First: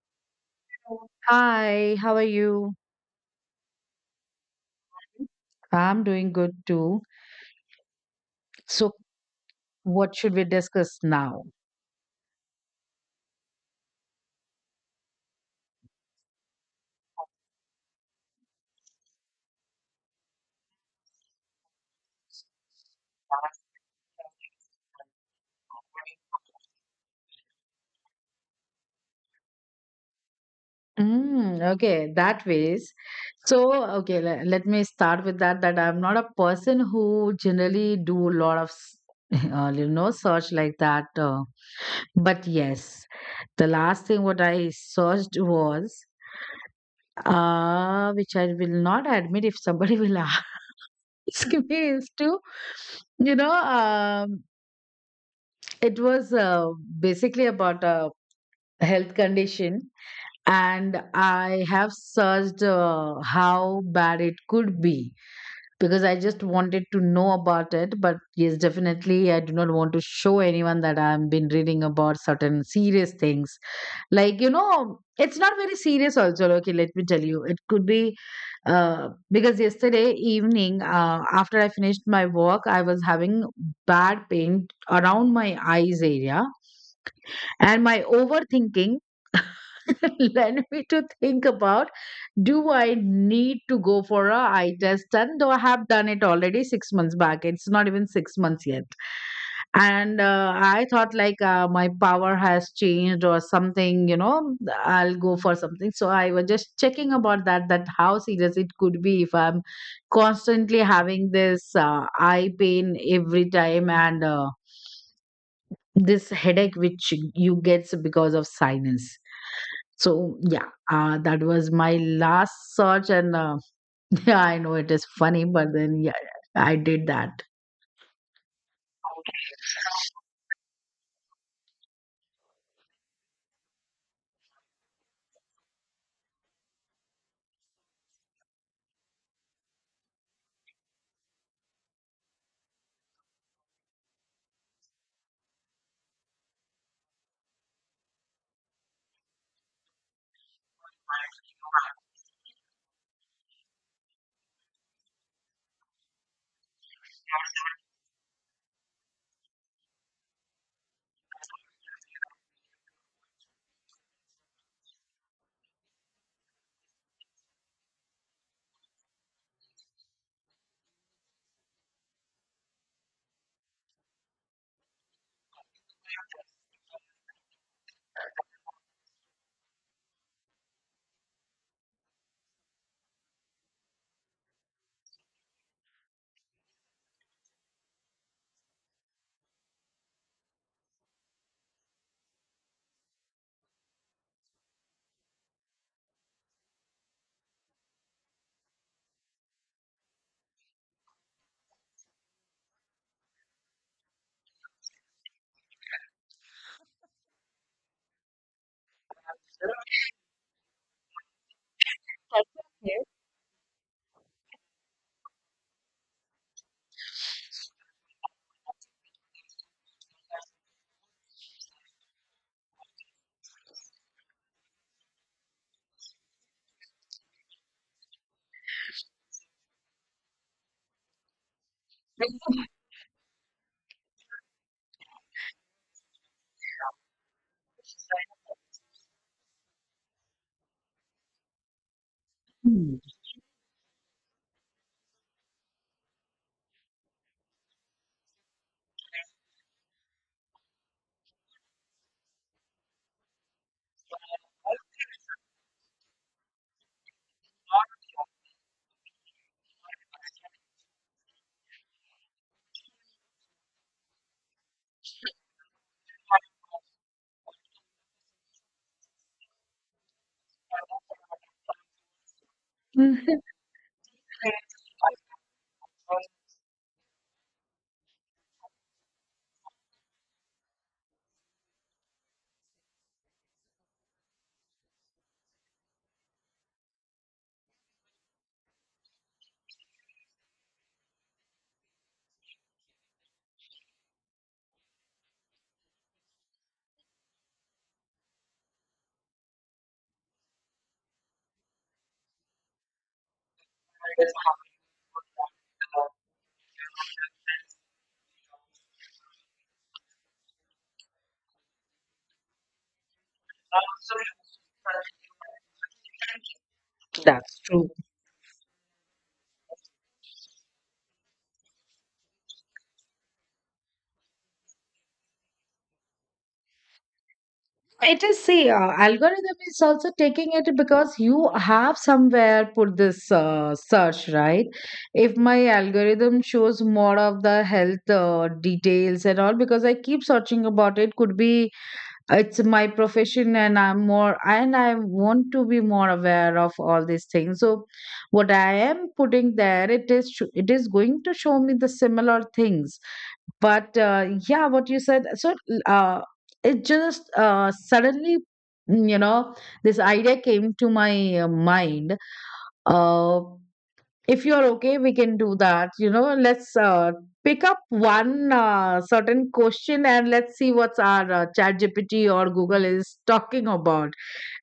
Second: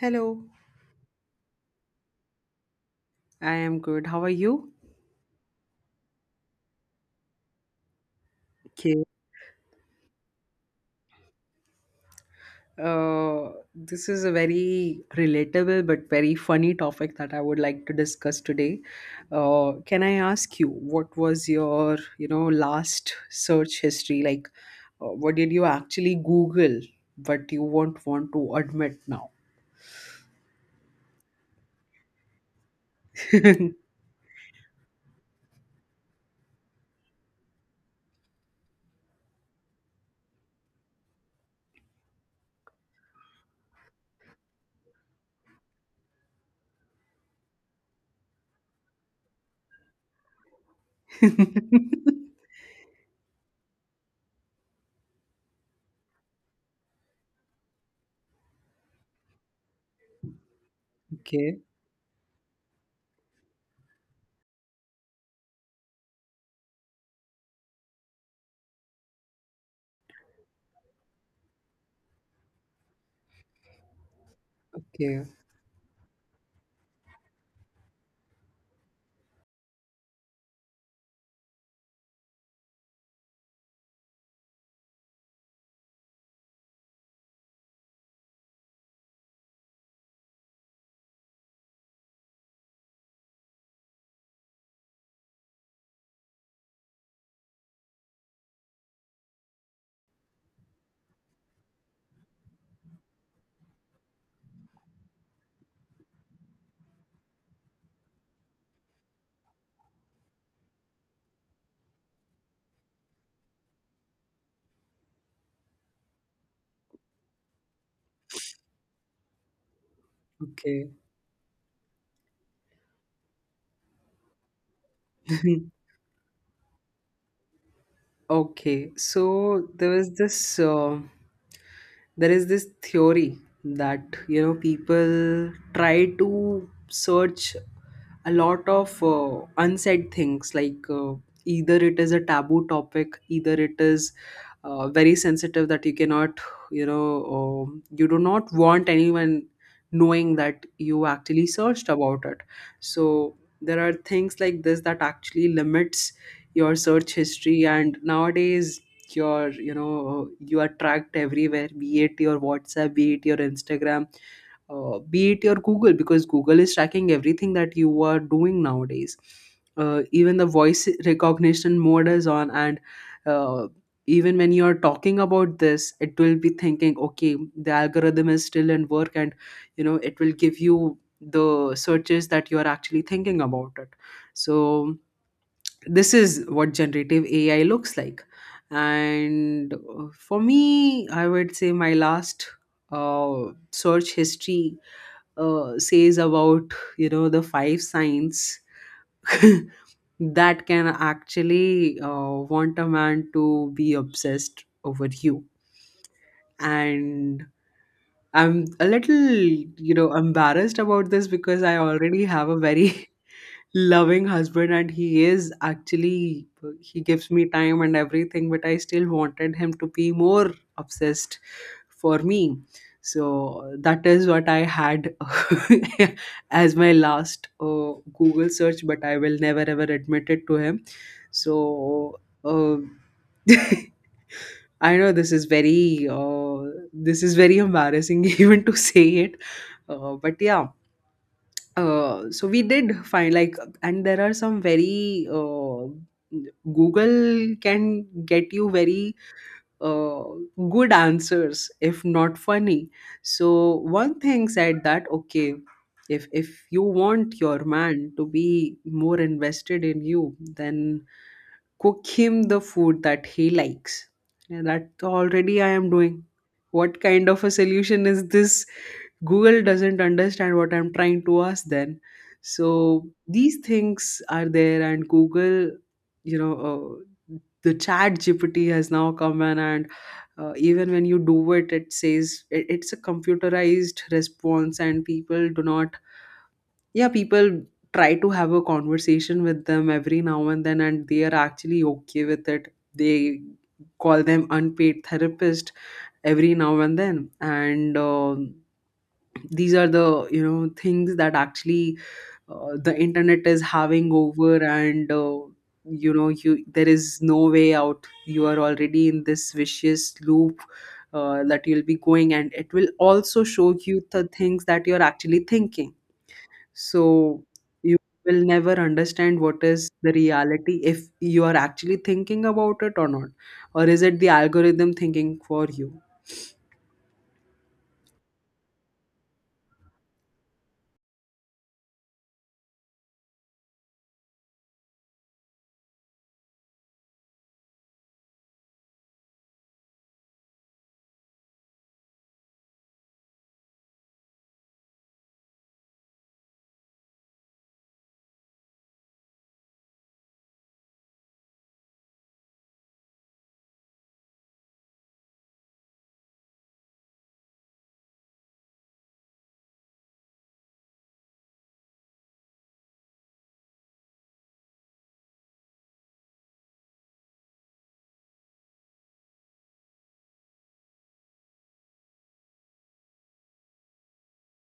Hello. Hi, how are you? I am good. How are you? I'm doing good too. So, Okay. what should we discuss now? This is a very relatable but very funny topic that I would like to discuss today. Can I ask you what was your, you know, last search history? Like, what did you actually Google, but you won't want to admit now? Mm, okay, that ways. So, okay, let me start with that. That I'm not a person who generally do a lot of, search like that. But yes, the last thing what I searched was, which I will not admit if somebody will ask me, is to, you know, um, It was basically about a health condition, and Okay, I have searched how bad it could be because I just wanted to know about it. But yes, definitely, I do not want to show anyone that I've been reading about certain serious things. Like okay, it's not very serious, also. Okay, let me tell you, it could be because yesterday evening, after I finished my work, I was having bad pain around my eyes area and my overthinking led me to think about do I need to go for a eye test? And though I have done it already 6 months back, it's not even 6 months yet. And I thought like my power has changed or something, I'll go for something. So I was just checking about that, that how serious it could be if I'm constantly having this eye pain every time and this headache which you get because of sinus, so yeah. okay, That was my last search, and yeah, I know it is funny, but then yeah, I did that. okay. So there was this. There is this theory that, you know, people try to search a lot of unsaid things, like either it is a taboo topic, either it is very sensitive, that you cannot, you know, you do not want anyone knowing that you actually searched about it. So there are things like this that actually limits your search history. And nowadays you know, you are tracked everywhere, be it your WhatsApp, be it your Instagram, be it your Google, because Google is tracking everything that you are doing nowadays. Even the voice recognition mode is on, and uh, even when you are talking about this, it will be thinking, okay, the algorithm is still in work, and you know, it will give you the searches that you are actually thinking about it. So this is what generative AI looks like. And For me, I would say my last uh, search history says about, you know, the five signs that can actually want a man to be obsessed over you. And I'm a little, you know, embarrassed about this, because I already have a very loving husband, and he is actually, he gives me time and everything, but I still wanted him to be more obsessed for me. So that is what I had as my last Google search, but I will never ever admit it to him. So, I know this is very embarrassing even to say it. But yeah, so we Hmm. did find, like, and there are some very Google can get you very uh, good answers, if not funny. So one thing said that, okay, if you want your man to be more invested in you, then cook him the food that he likes. And that already I am doing. What kind of a solution is this? Google doesn't understand what I'm trying to ask then. So Mhm. these things are there, and Google, you know, uh, the chat GPT has now come in, and even when you do it, it says it's a computerized response, and people do not, yeah, people try to have a conversation with them every now and then, and they are actually okay with it. They call them unpaid therapist every now and then, and these are the, you know, things that actually the internet is having over. And You know, you there is no way out, you are already in this vicious loop that you'll be going, and it will also show you the things that you're actually thinking. So That's true. you will never understand what is the reality, if you are actually thinking about it or not, or is it the algorithm thinking for you. It is, see, algorithm is also taking it because you have somewhere put this search, right? If my algorithm shows more of the health details and all because I keep searching about it, could be it's my profession and I want to be more aware of all these things. So what I am putting there, it is it is going to show me the similar things. But yeah, what you said, so uh, it just suddenly mm, you know this idea came to my mind. uh, if you're okay, we can do that, let's pick up one certain question and let's see what's our chat gpt or google is talking about.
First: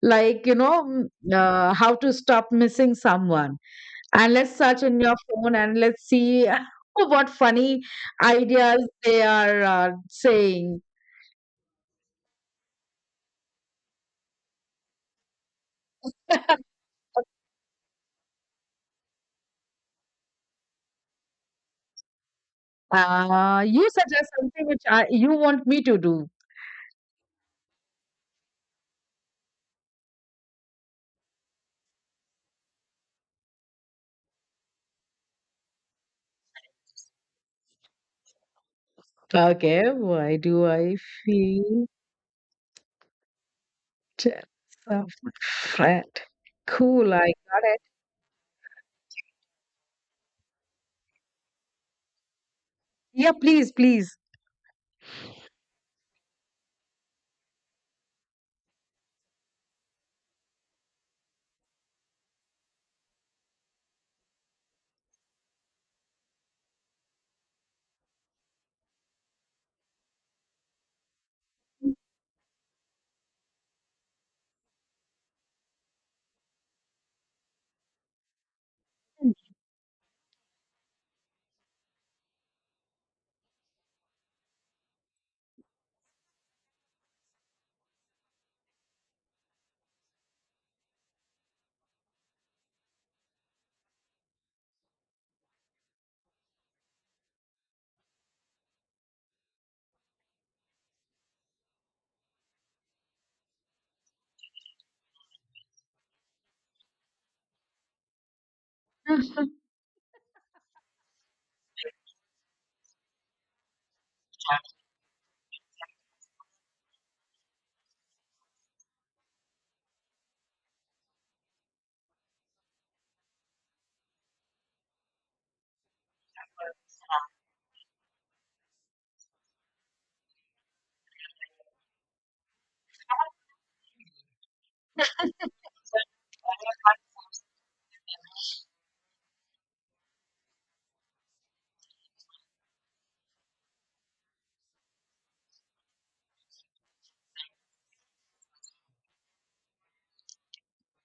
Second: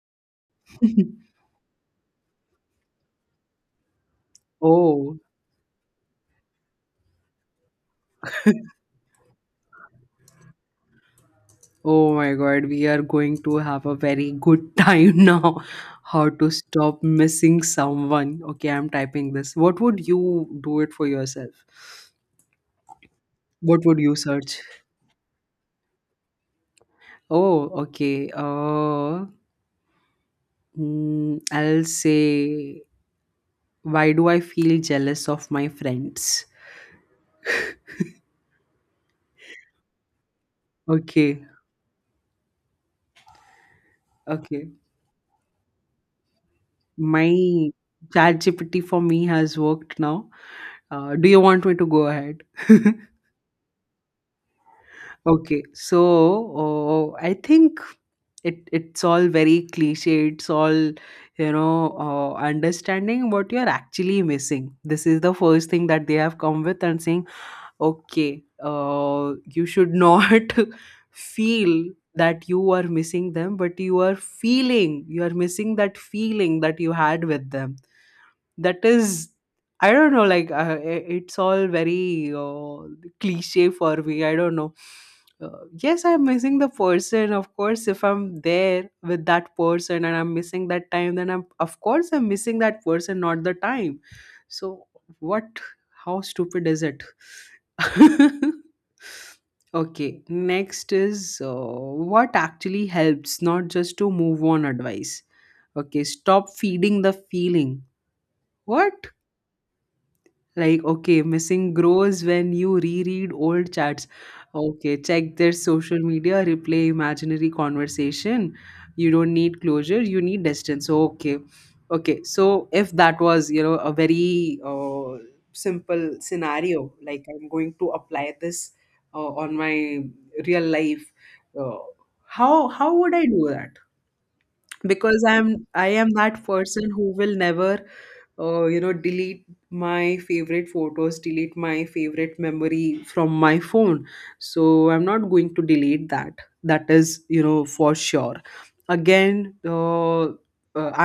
How to stop missing someone. And let's search in your Oh, phone and let's see. What funny ideas they are saying. oh my God, we are going to have a very good time now. How to stop missing someone. Okay, I'm typing this. What would you do it for yourself? What You would you suggest search? something, which you want me to do. Oh, okay. I'll say, why do I feel jealous of my friends? Okay, why do I Okay, feel tips okay. of a friend? Cool, I got My it. chat GPT for me has worked now. Do you want me to go ahead? Yeah, please, please. Okay, so I think it's all very cliche, it's all, you know, understanding what you're actually missing. This is the first thing that they have come with, and saying, okay, you should not feel that you are missing them, but you are feeling you are missing that feeling that you had with them. That is, I don't know, like, it's all very cliche for me, I don't know. Yes, I'm missing the person, of course. If I'm there with that person and I'm missing that time, then I'm of course I'm missing that person, not the time. So what, how stupid is it. Okay, next is, what actually helps, not just to move on advice. Okay, stop feeding the feeling. What, like, okay, missing grows when you reread old chats. Okay, check their social media, replay imaginary conversation. You don't need closure, you need distance. Okay, okay. So, if that was, you know, a very simple scenario, like I'm going to apply this on my real life, uh, how would I do that? Because I am that person who will never you know, delete my favorite photos, delete my favorite memory from my phone. So I'm not going to delete that, that is, you know, for sure. Again,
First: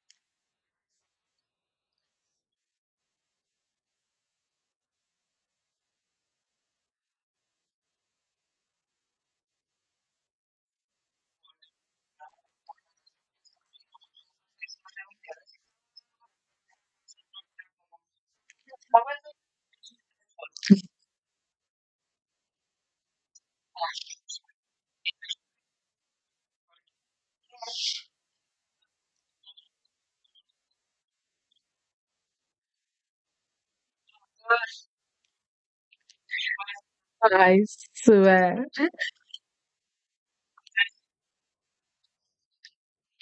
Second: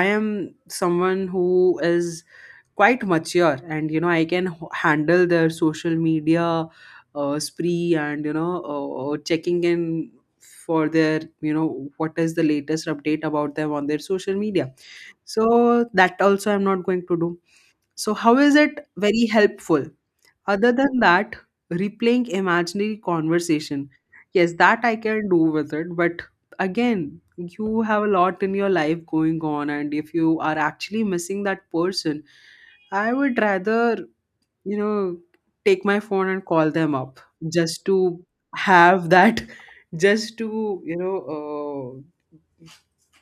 I am someone who is quite mature, and you know, I can handle their social media spree, and you know, checking in for their, you know, what is the latest update about them on their social media. So that also I'm not going to do. So how is it very helpful? Other than that, replaying imaginary conversation, yes, that I can do with it. But again, you have a lot in your life going on, and if you are actually missing that person, I would rather, you know, take my phone and call them up, I just to swear. have that, just to, you know,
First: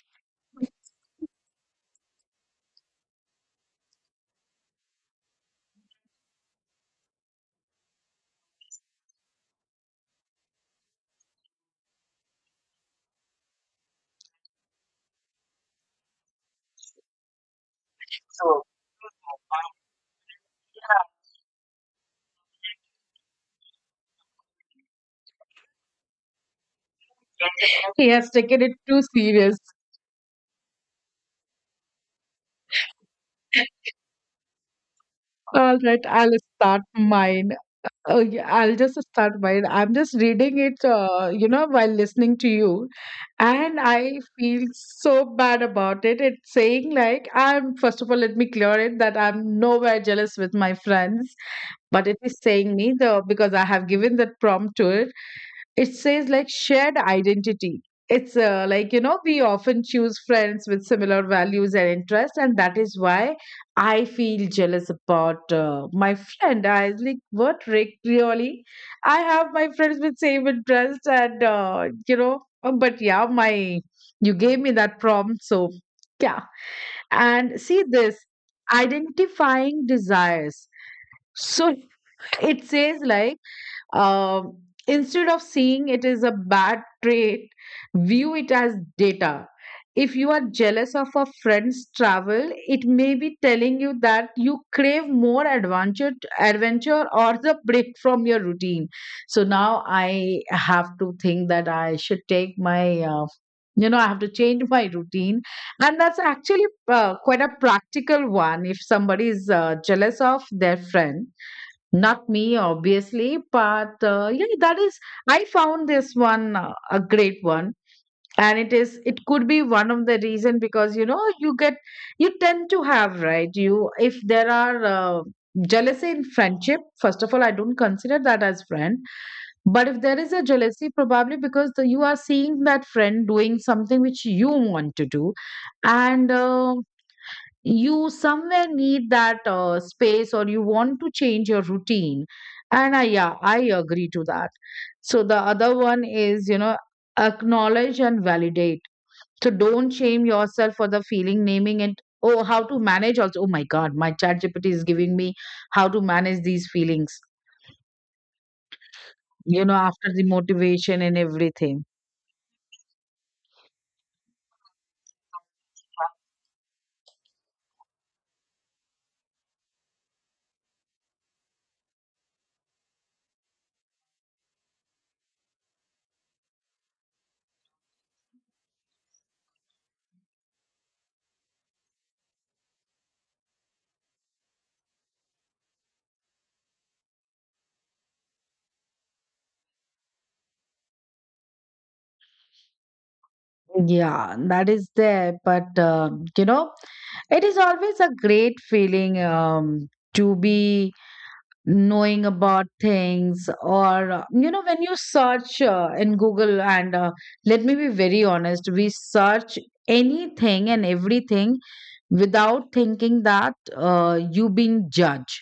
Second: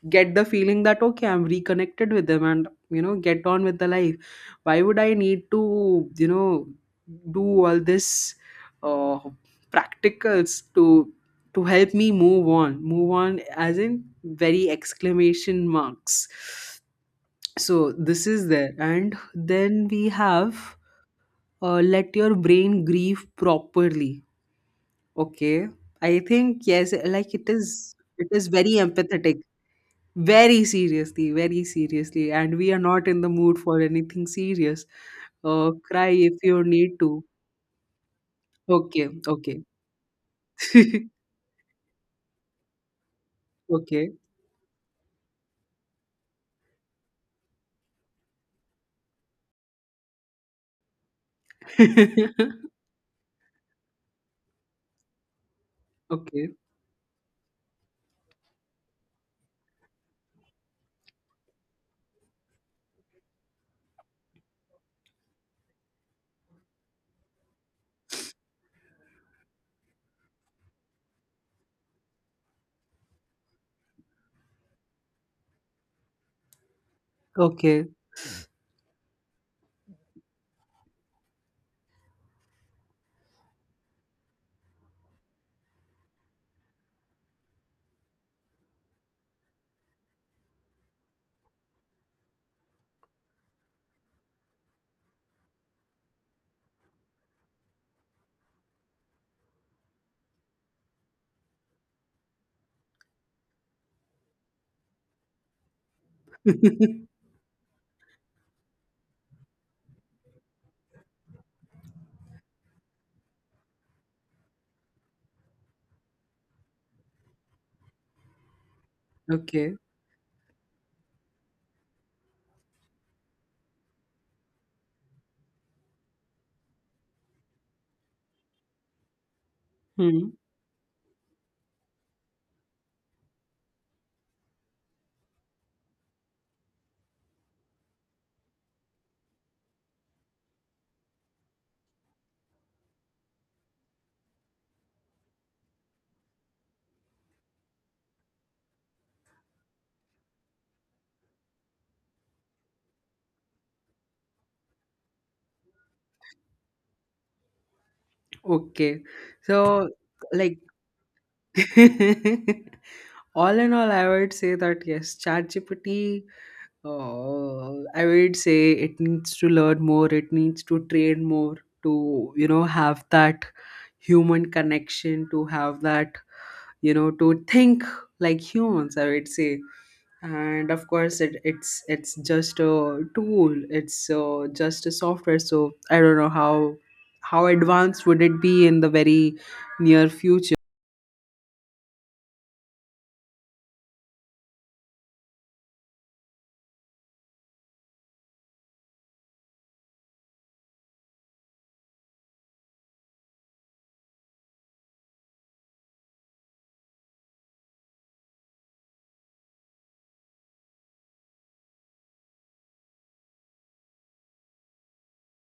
get the feeling that, okay, I'm reconnected with them, and you know, get on with the life. Why would I need to, you know, do all this uh, practicals to help me move on, move on as in very exclamation marks. So this is there, and then we have, let your brain grieve properly. Okay, I think, yes, like it is, He it has is taken it very too empathetic, serious. very seriously, very seriously, and we are not in the mood for anything serious. Uh, All right, cry I'll if you start need to. mine. Oh, yeah, I'll just Okay, start okay. mine. I'm just reading it, while listening to you, and Okay. I feel so bad about it. It's saying like I'm. First of all, let me clear it that I'm nowhere jealous with my friends, but it is saying me the because I have given that prompt to it. It says like Okay, shared identity. It's like, we often choose friends with similar values and interests, and that is why I feel jealous about my friend. I was like, what Rick, really? I have my friends with same interests, and but yeah, my you gave me that prompt, so yeah. And see okay. this, identifying desires. So it says like, um, instead of seeing it as a bad trait, view it as data. If you are jealous of a friend's travel, it may be telling you that you crave more adventure or the break from your routine. So now I have to think that I should take my, you know, I have to change my routine. And that's actually quite a practical one if somebody is jealous of their friend, not me, obviously, but yeah, that is. I found this one a great one, and it is. It could be Okay. one of the reason, because you tend to have, right? You If there are jealousy in friendship, first of all, I don't consider that as friend. But if there is Hmm. a jealousy, probably because you are seeing that friend doing something which you want to do, and you somewhere need that space or you want to change your routine, and yeah, I agree to that. So the other one is, acknowledge and validate. So don't shame yourself for the feeling, naming it. Oh, how to manage also, oh my god, my chat gpt is giving me how to manage these feelings, Okay, you know, so, after the like, motivation and everything. all in all I would say that, yes, chat. Oh, I would say it needs to learn more. It needs to train more to, you know, have that human connection, to have that, you know, to think like humans, I would say. And of course, it's it's just a tool. It's just a software. So I don't know how advanced would it be in the very near future. Yeah, that is there, but it is always a great feeling, to be knowing about things. Or when you search in google, and let me be very honest, we search anything and everything without thinking that you being judged.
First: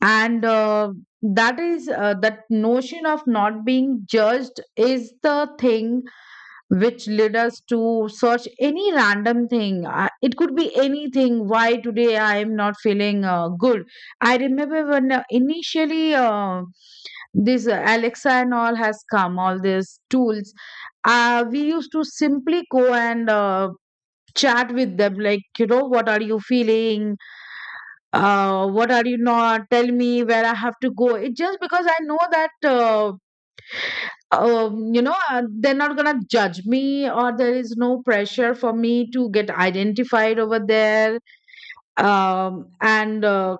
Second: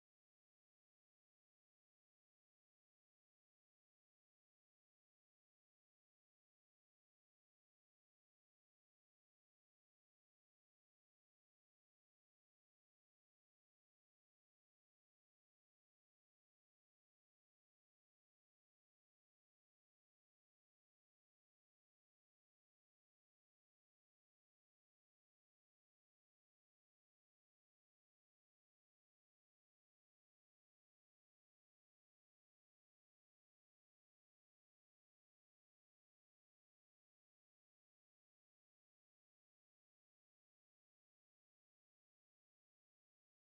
And that is that notion of not being judged is the thing which led us to search any random thing. It could be anything. Why today I am not feeling good? I remember when initially this Alexa and all has come, all these tools, we used to simply go and chat with them, like, you know, what are you feeling? What are you not? Tell me where I have to go. It just because I know that. They're not gonna judge me, or there is no pressure for me to get identified over there. And uh,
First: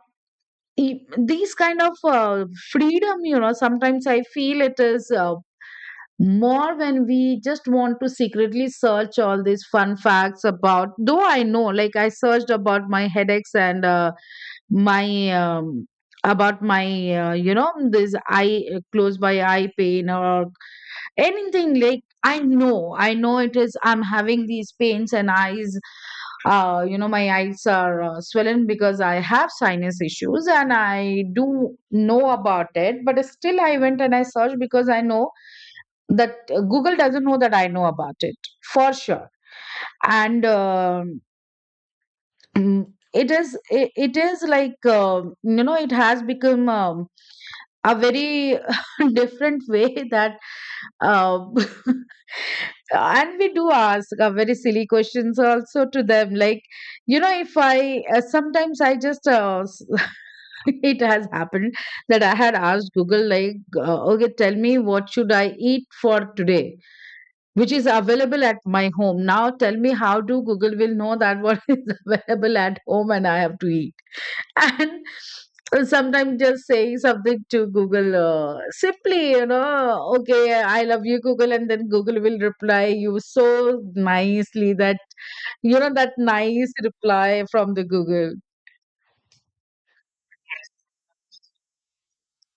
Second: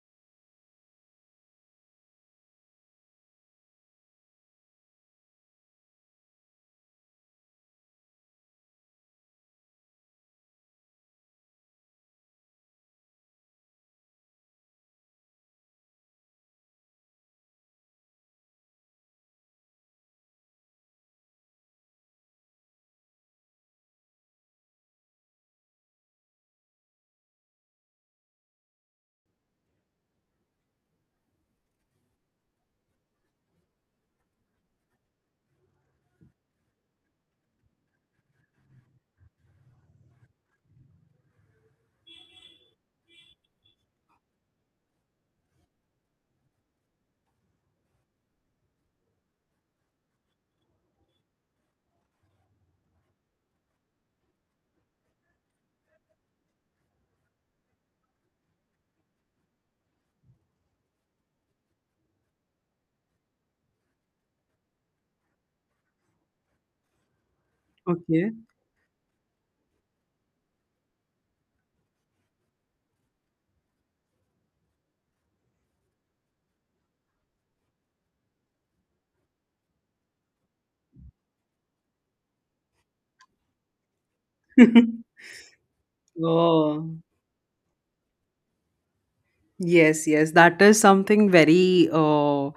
e- these kind of freedom, sometimes I feel it is more when we just want to secretly search all these fun facts about. Though I know, like I searched about my headaches and my. About my this eye close by eye pain or anything. Like, i know it is, I'm having these pains and eyes, my eyes are swollen because I have sinus issues, and I do know about it. But still I went and I searched, because I know that google doesn't know that I know about it, for sure. And mm, it is like it has become a very different way that uh, and we do ask very silly questions also to them, like, if I sometimes I just it has happened that I had asked google like, okay, tell me what should I eat for today which is Okay. available at my home. Now tell me, how do google will know that what is available at home and I have to eat? And sometimes just saying something to google, simply, okay, I love you google, and then google will reply you so nicely that, that nice Oh. reply from the google. Yes, yes, that is something very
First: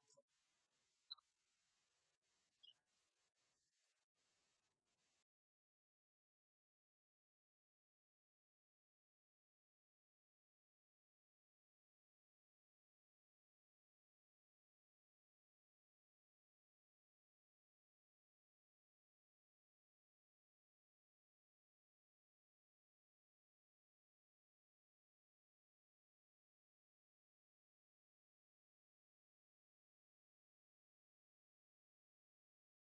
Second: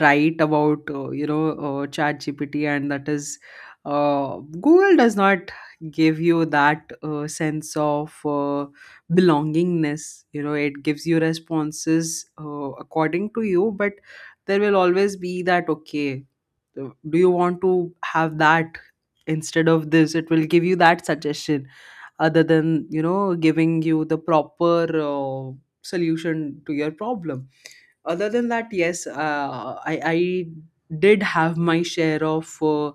right about you know, ChatGPT, and that is, Google does not give you that sense of belongingness. You know, it gives you responses according to you, but there will always be that, okay, do you want to have that instead of this? It will give you that suggestion, other than, you know, giving you the proper solution to your problem. Other than that, yes, I did have my share of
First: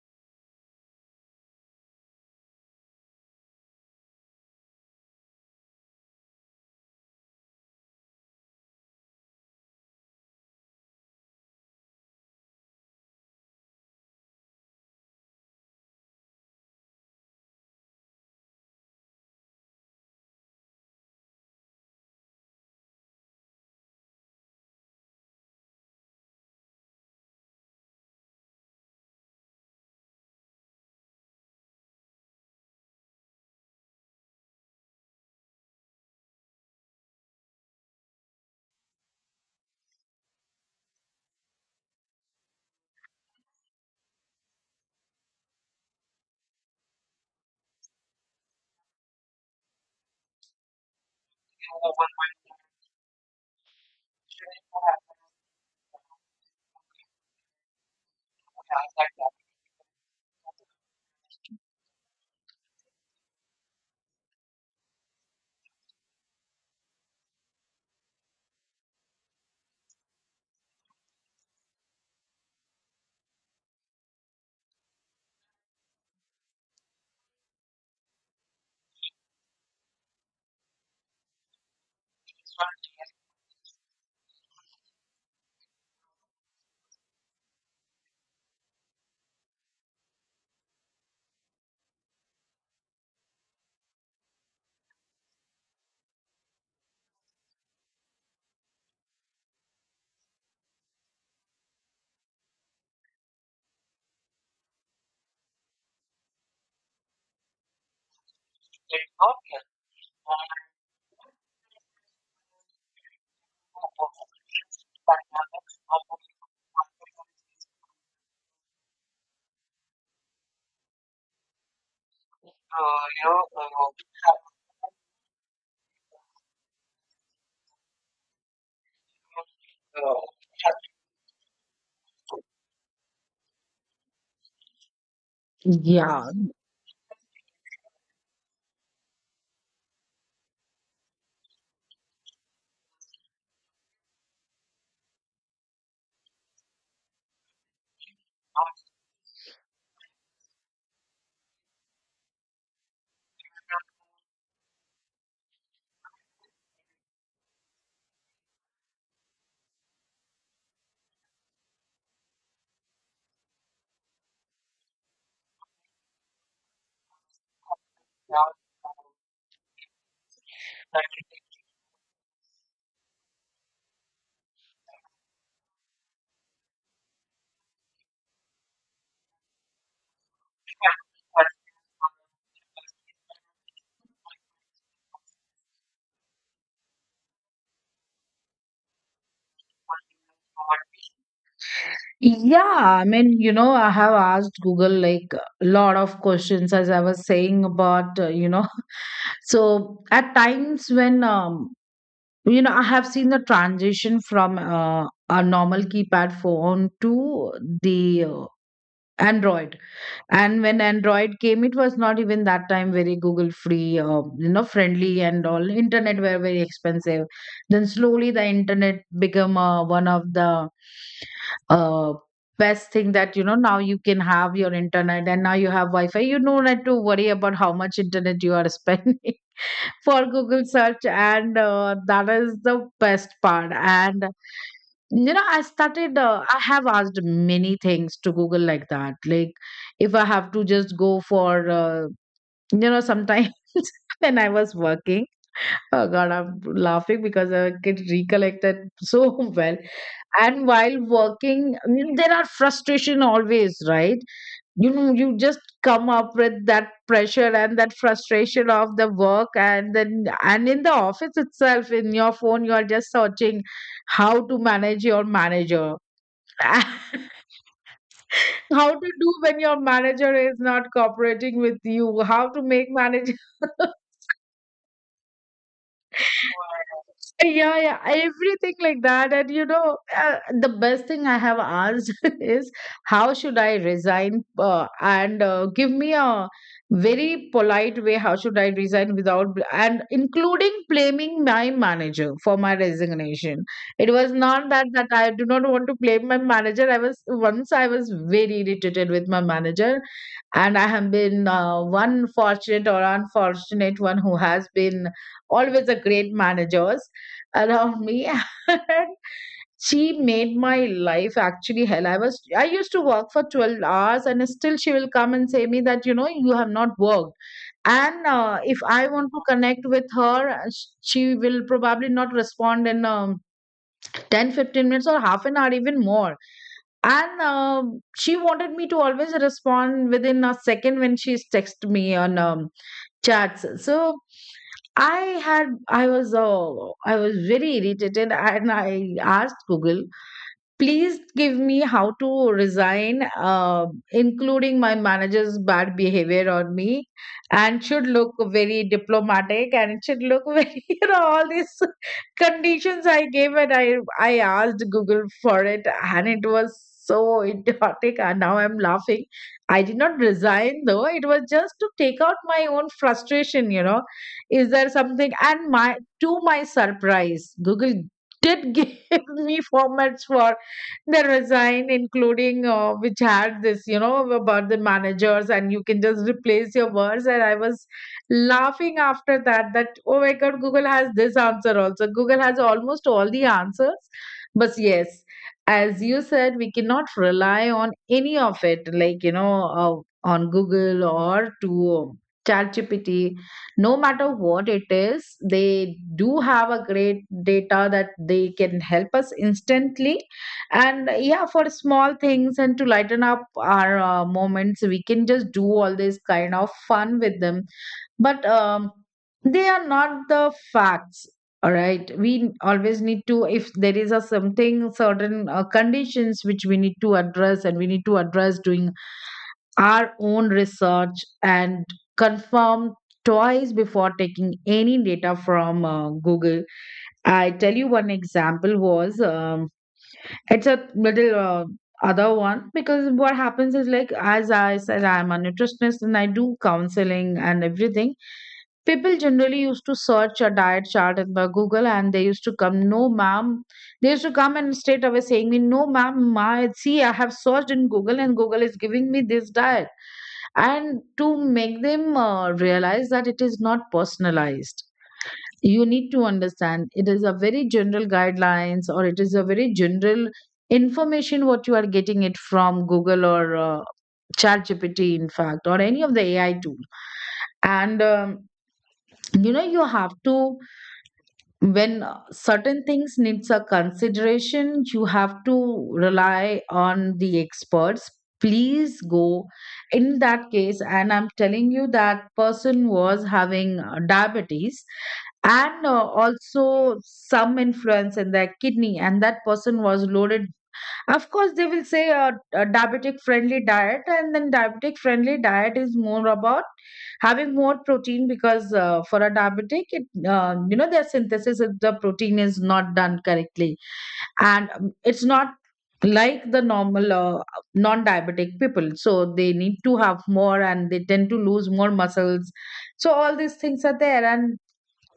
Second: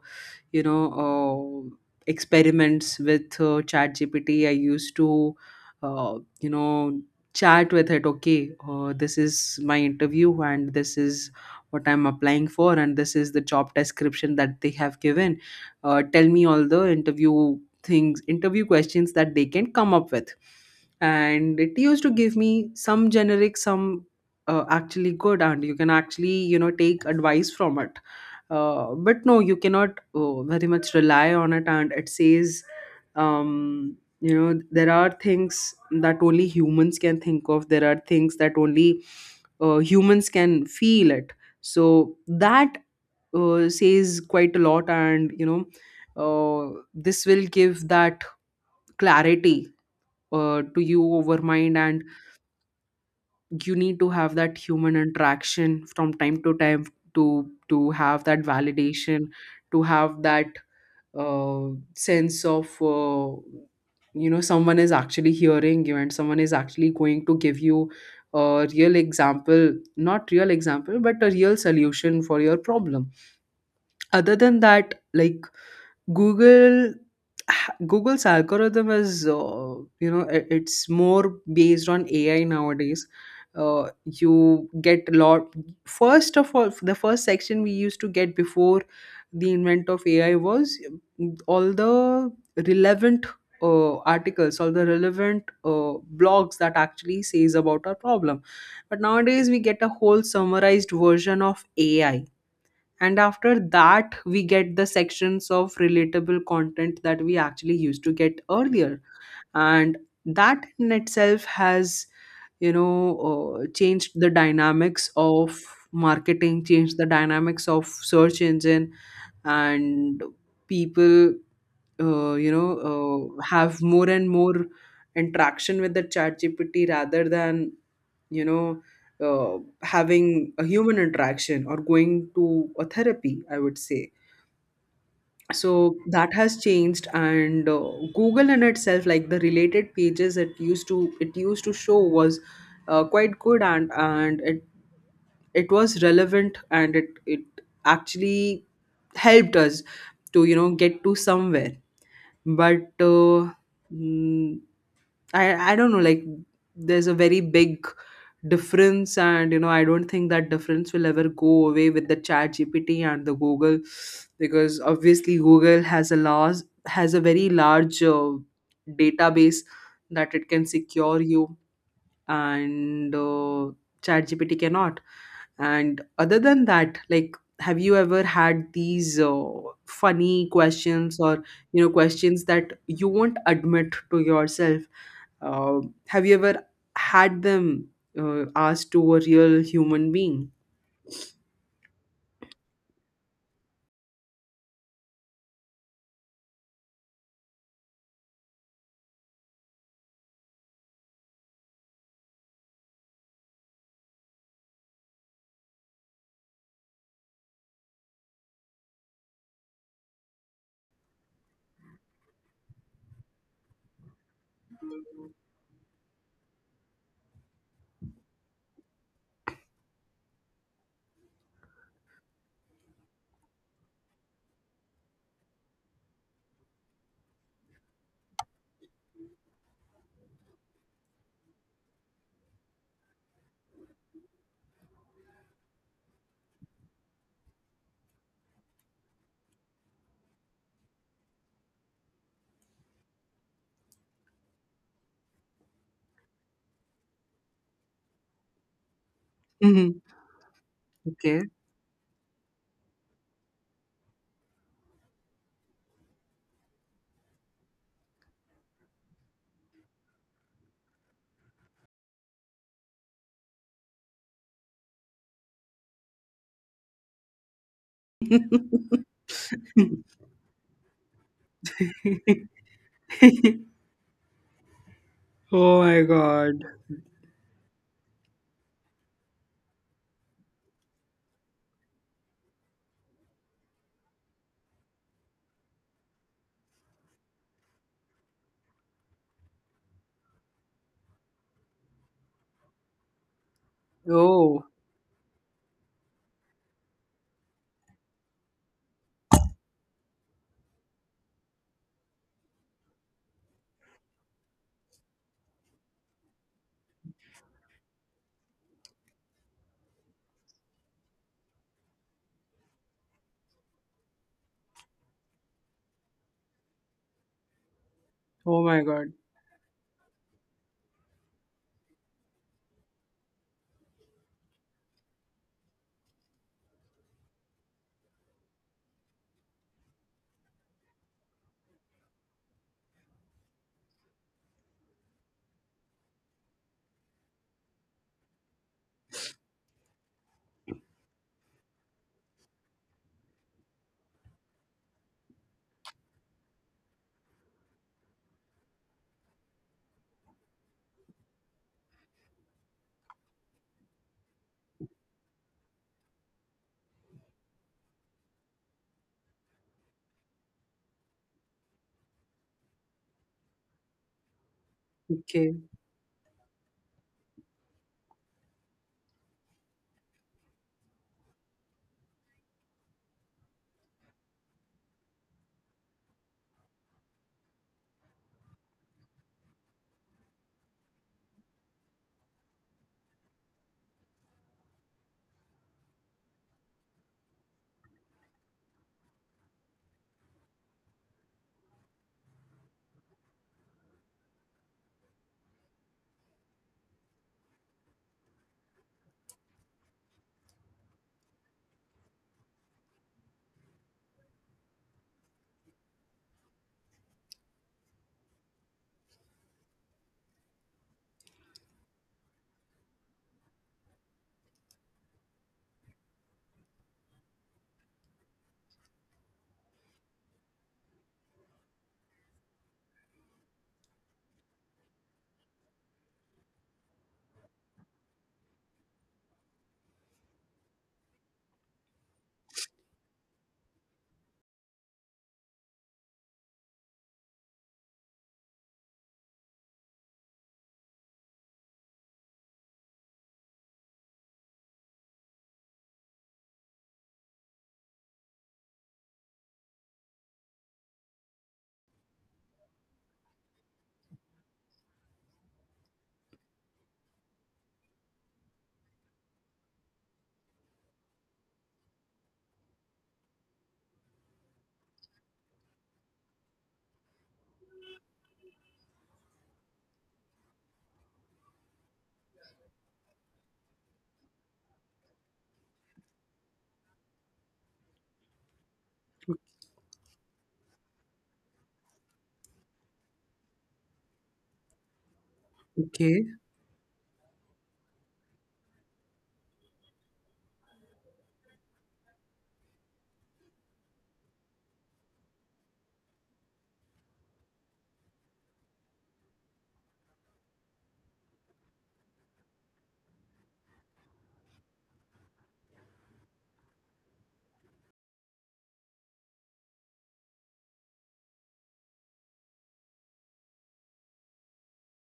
you know, experiments with chat GPT. I used to uh, you know, chat with it, okay, this is my interview, and this is what I'm applying for, and this is the job description that they have given. Uh, tell me all the interview things, interview questions that they can come up with. And it used to give me some generic, some actually good, and you can actually, you know, take advice from it. But no, you cannot very much rely on it, and it says, you know, there are things that only humans can think of, there are things that only humans can feel it. So that says quite a lot, and you know, this will give that clarity to you over mind. And you need to have that human interaction from time to time, to have that validation, to have that uh, sense of you know, someone is actually hearing you, and someone is actually going to give you a real example, not real example, but a real solution for your problem. Other than that, like, Google Google's algorithm is you know, it's more based on AI nowadays. You get a lot, first of all, the first section we used to get before the invent of AI was all the relevant articles, all the relevant blogs that actually says about our problem. But nowadays we get a whole summarized version of AI, and after that we get the sections of relatable content that we actually used to get earlier. And that in itself has, you know, changed the dynamics of marketing, changed the dynamics of search engine. And people you know, have more and more interaction with the chat GPT rather than, you know, having a human interaction or going to a therapy, I would say. So Yeah, that has changed. And Google in itself, like, the related pages it used to show was quite good, and it, it was relevant, and it actually helped us to, you know, get to somewhere. But uh, mm, I don't know, like, there's a very big difference, and you know, I don't think that difference will ever go away with the chat GPT and the Google, because obviously Google has a large has a very large database that it can secure you, and chat GPT cannot. And other than that, like, have you ever had these funny questions, or you know, questions that you won't admit to yourself? uh, have you ever had them asked to a real human being? yeah, I mean, I have asked google like a lot of questions, as I was saying about so at times when I have seen the transition from a normal keypad phone to the Android. And when Android came, it was not even that time very Google free, friendly and all. Internet were very expensive. Then slowly the internet became one of the uh, best thing, that now you can have your internet and now you have Wi-Fi. You don't have to worry about how much internet you are spending for Google search, and that is the best part. And I have asked many things to Google like that. Like, if I have to just go for, sometimes when I was working, oh God, I'm laughing because I get recollected so well. Mhm. And while Okay. working, I mean, there are frustration always, right? You just come up with that pressure and that frustration of the work, and then and in the office itself, in your phone you are just searching how to manage your manager. How to do when your manager is not cooperating with you, how to make manager. Oh my God. Yeah, yeah, everything like that. And the best thing I have asked is, how should I resign? And give me a very polite way how should I resign without, and including blaming my manager for my resignation. It was Oh, not that that I do not want to blame my manager. I was once, I was very irritated with my manager, and I have been one fortunate or unfortunate one who has been always a great managers around me and she made my life actually hell. I used to work for 12 hours and still she will come and say me that you know you have not worked. And oh if my I God. want to connect with her, she will probably not respond in 10, 15 minutes or half an hour, even more. And she wanted me to always respond within a second when she's text me on chats. So i had i was uh, I was very irritated and I asked Google, please give me how to resign, including my manager's bad behavior on me, and should look very diplomatic and it should look very, you know, all this conditions I gave. And I asked Google for it and it was so idiotic and now I'm laughing. I did not resign though. It was just to take out my own frustration, you know. Is there something? Okay. And my, to my surprise, Google did give me formats for the resign, including, which had this, you know, about the managers, and you can just replace your words. And I was laughing after that, that oh my god, Google has this answer also. Google has almost all the answers. But yes, as you said, we cannot rely on any of it, like, you know, uh, on Google or to ChatGPT. No matter what it is, they do have a great data that they can help us instantly. And yeah, for small things and to lighten up our moments, we can just do all this kind of fun with them. But they are not the facts. All right, we always need to, if there is a something certain, conditions which we need to address, and we need to address doing our own research and confirm twice before taking any data from Google. I tell you, one example was, it's a little, other one. Because what happens is, like, as I said, I'm a nutritionist and I do counseling and everything. People generally used to search a diet chart in the Google and they used to come, no ma'am, they used to come and straight away saying me, no ma'am, my, see, I have searched in Google and Google is giving me this diet. And to make them realize that it is not personalized, you need to understand, it is a very general guidelines, or it is a very general information what you are getting it from Google or chat gpt in fact, or any of the AI tool. And you know, you have to, when certain things needs a consideration, you have to rely on the experts. Please go, in that case. And I'm telling you, that person was having diabetes and Okay. also some influence in their kidney, and that person was loaded. Of course they will say a diabetic friendly diet. And then diabetic friendly diet is more about having more protein, because for a diabetic, it, you know, their synthesis of the protein is not done correctly. And it's not like the normal non-diabetic people, so they need to have more and they tend to lose more muscles. So all these things are there. And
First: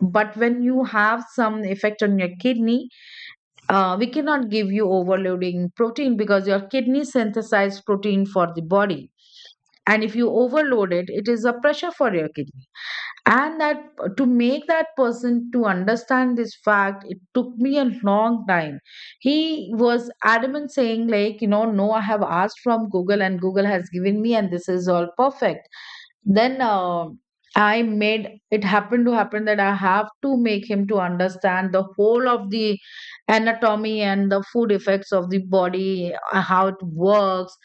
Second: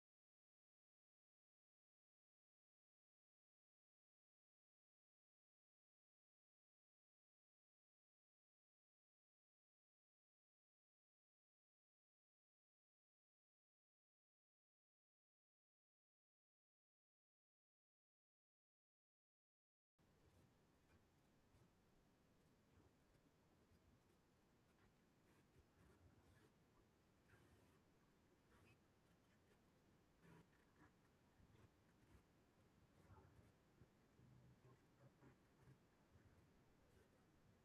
but when you have some effect on your kidney, we cannot give you overloading protein, because your kidney synthesize protein for the body. And if you overload it, it is a pressure for your kidney. And that, to make that person to understand this fact, it took me a long time. He was adamant, saying like, you know, no, I have asked from Google and Google has given me, and this is all perfect. Then I made it happen to happen that I have to make him to understand the whole of the anatomy and the food effects of the body, how it works.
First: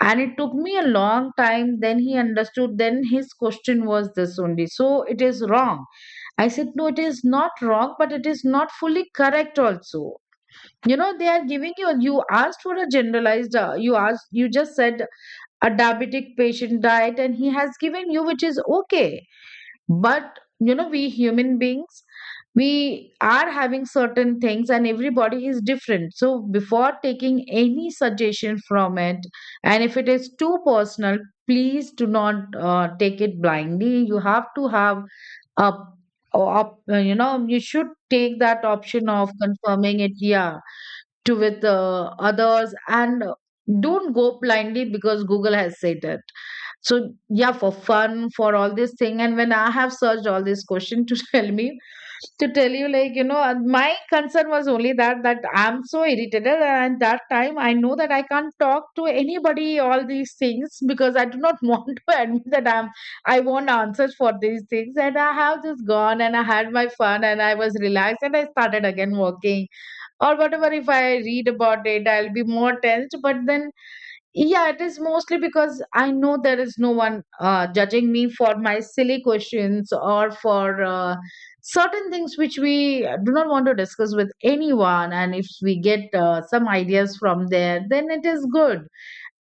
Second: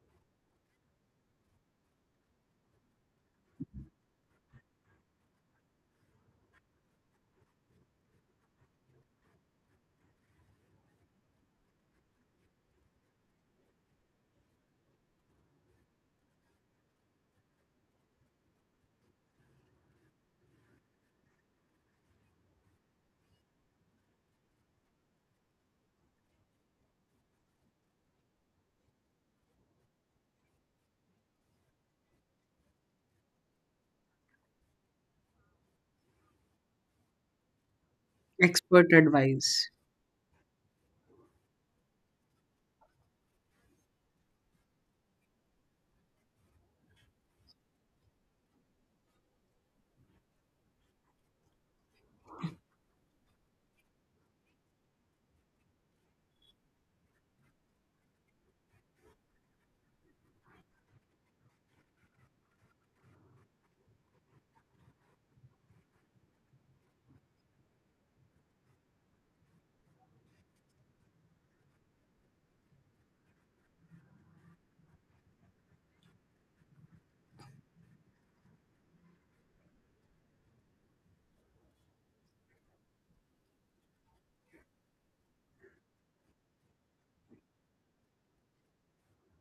And it took me a long time. Then he understood. Then his question was, this only so it is wrong? I said, no, it is not wrong, but it is not fully correct also. You know, they are giving you, you asked for a generalized, you asked, you just said a diabetic patient diet and he has given you, which is okay. But you know, we human beings, we are having certain things and everybody is different. So before taking any suggestion from it, and if it is too personal, please do not take it blindly. You have to have a, a, you know, you should take that Expert option of advice. confirming it, yeah, to, with others. And don't go blindly because Google has said it. So yeah, for fun, for all this thing. And when I have searched all this question, to tell me, to tell you, like, you know, and my concern was only that, that I'm so irritated, and at that time I know that I can't talk to anybody all these things because I do not want to admit that I'm, I want answers for these things. And I have just gone and I had my fun and I was relaxed and I started again working. Or whatever, if I read about it, I'll be more tensed. But then, yeah, it is mostly because I know there is no one judging me for my silly questions, or for certain things which we do not want to discuss with anyone. And if we get some ideas from there, then it is good.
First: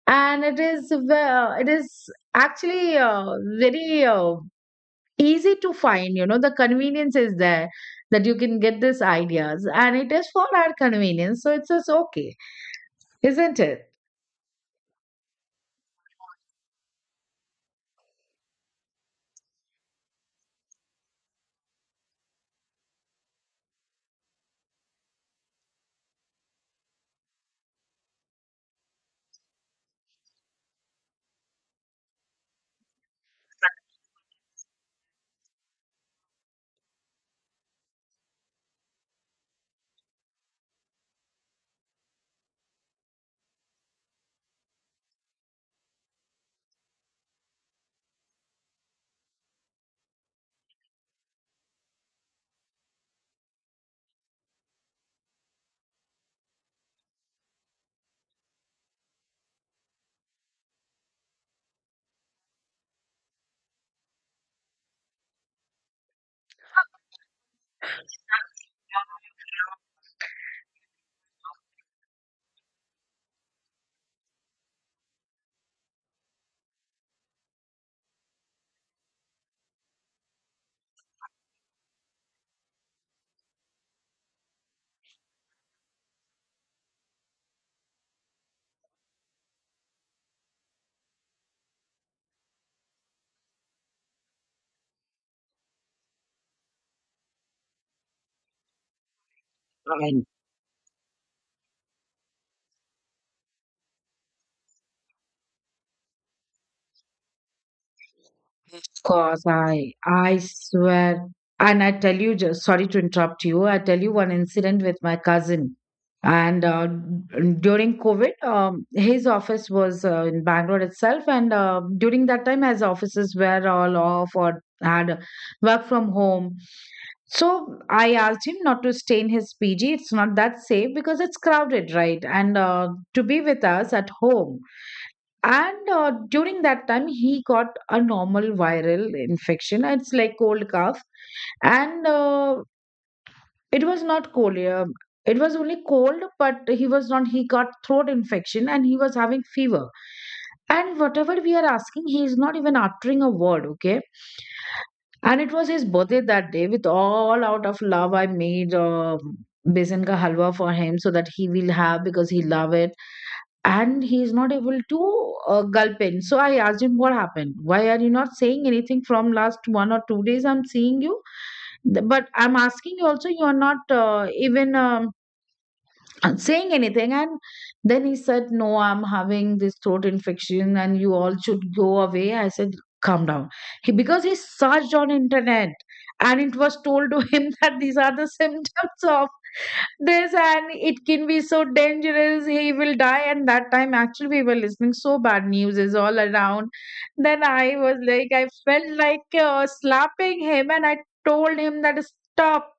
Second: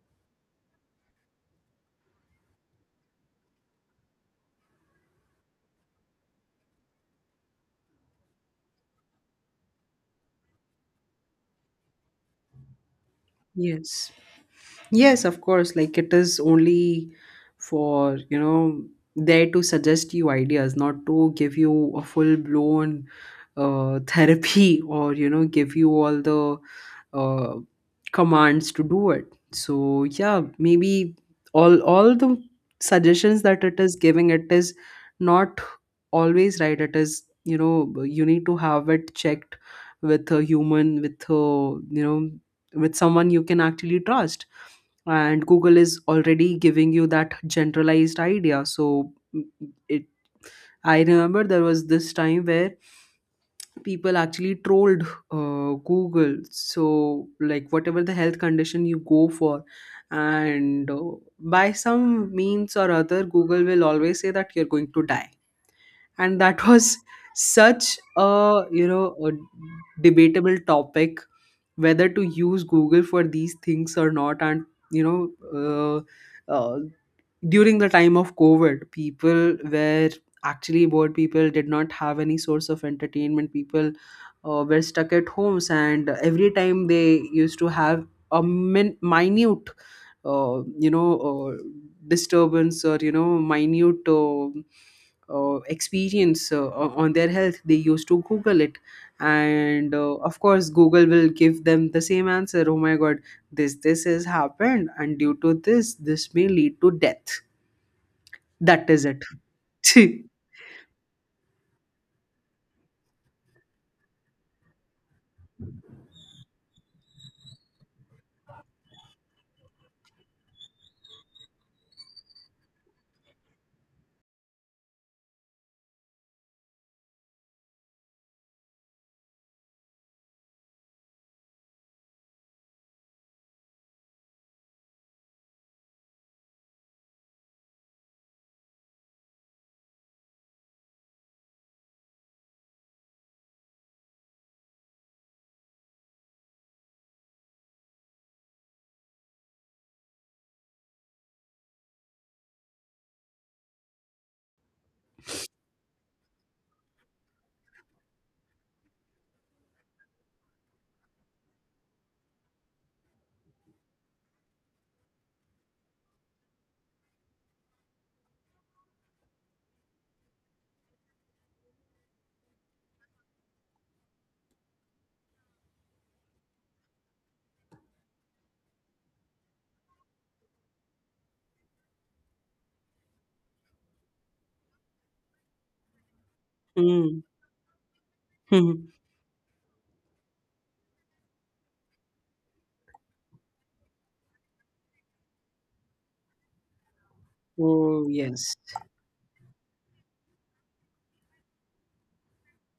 And it is, it is actually very easy to find. You know, the convenience is there, that you can get these ideas, and it is for our convenience, so it's just okay, isn't it? Yes. Yes, of course. Like, it is only for, you know, there to suggest you ideas, not to give you a full blown therapy, or you know, give you all the uh, commands to do it. So yeah, maybe all the suggestions that it is giving, it is not always right. It is, you know, you need to have it checked with a human, with a, you know, with someone you can actually trust. And Google is already giving you that generalized idea. So, it, I remember there was this time where people actually trolled Google, so like, whatever the health condition you go for, and by some means or other, Google will always say that you're going to die. And that was such a, you know, a debatable topic, whether to use Google for these things or not. And you know, uh, uh, during the time of COVID, people were actually bored, people did not have any source of entertainment, people were stuck at homes, and every time they used to have a minute you know, disturbance, or you know, minute experience on their health, they used to Google it. And of course, Google will give them the same answer, oh my God, this has happened, and due to this, this may lead to death. That is it. Course, I swear. And I tell you, just sorry to interrupt you. I tell you one incident with my cousin. And during COVID, his office was in Bangalore itself. And during that time, as offices were all off or had work from home. So I asked him not to stay in his PG. It's not that safe because it's crowded, right? And to be with us at home. And during that time, he got a normal viral infection. It's like cold cough, and it was not cold. It was only cold, but he was not. He got throat infection, and he was having fever. And whatever we are asking, he is not even uttering a word. Okay, and it was his birthday that day. With all out of love, I made besan ka halwa for him so that he will have, because he love it. And he is not able to gulp in. So I asked him, what happened? Why are you not saying anything from last one or two days? I'm seeing you, but I'm asking you also. You are not, even, and saying anything. And then he said, no, I'm having this throat infection, and you all should go away. I said, calm down. He, because he searched on internet, and it was told to Mm. him that these are the symptoms of this, and it can be so dangerous, he will die. And that time actually we were listening, so bad news is all around. Then I was Oh, like, I yes. felt like slapping him. And I told him that stop,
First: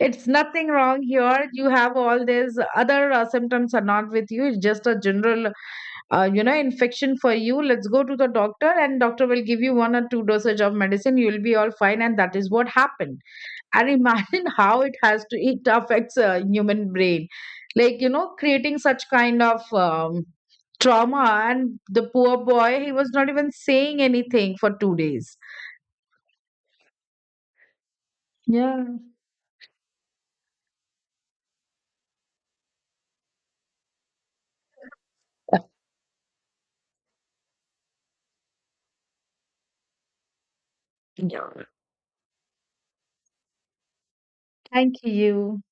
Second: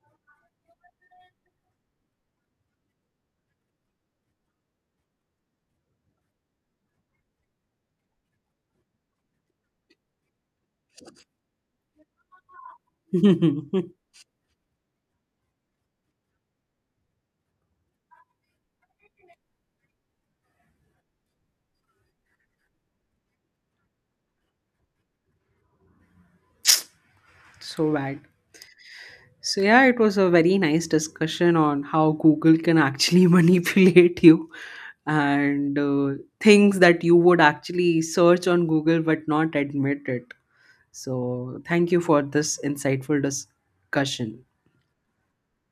it's nothing wrong here. You have all these other symptoms are not with you. It's just a general, you know, infection for you. Let's go to the doctor, and doctor will give you one or two dosage of medicine. You'll be all fine, and that is what happened. And imagine how it has to, it affects a human brain, like, you know, creating such kind of trauma. And the poor boy, he was not even saying anything for 2 days. So bad. Yeah. So, yeah, it was a very nice discussion on how Google can actually manipulate you, and things that you would actually search on Google but not admit it. So, thank you for this insightful discussion. Thank you.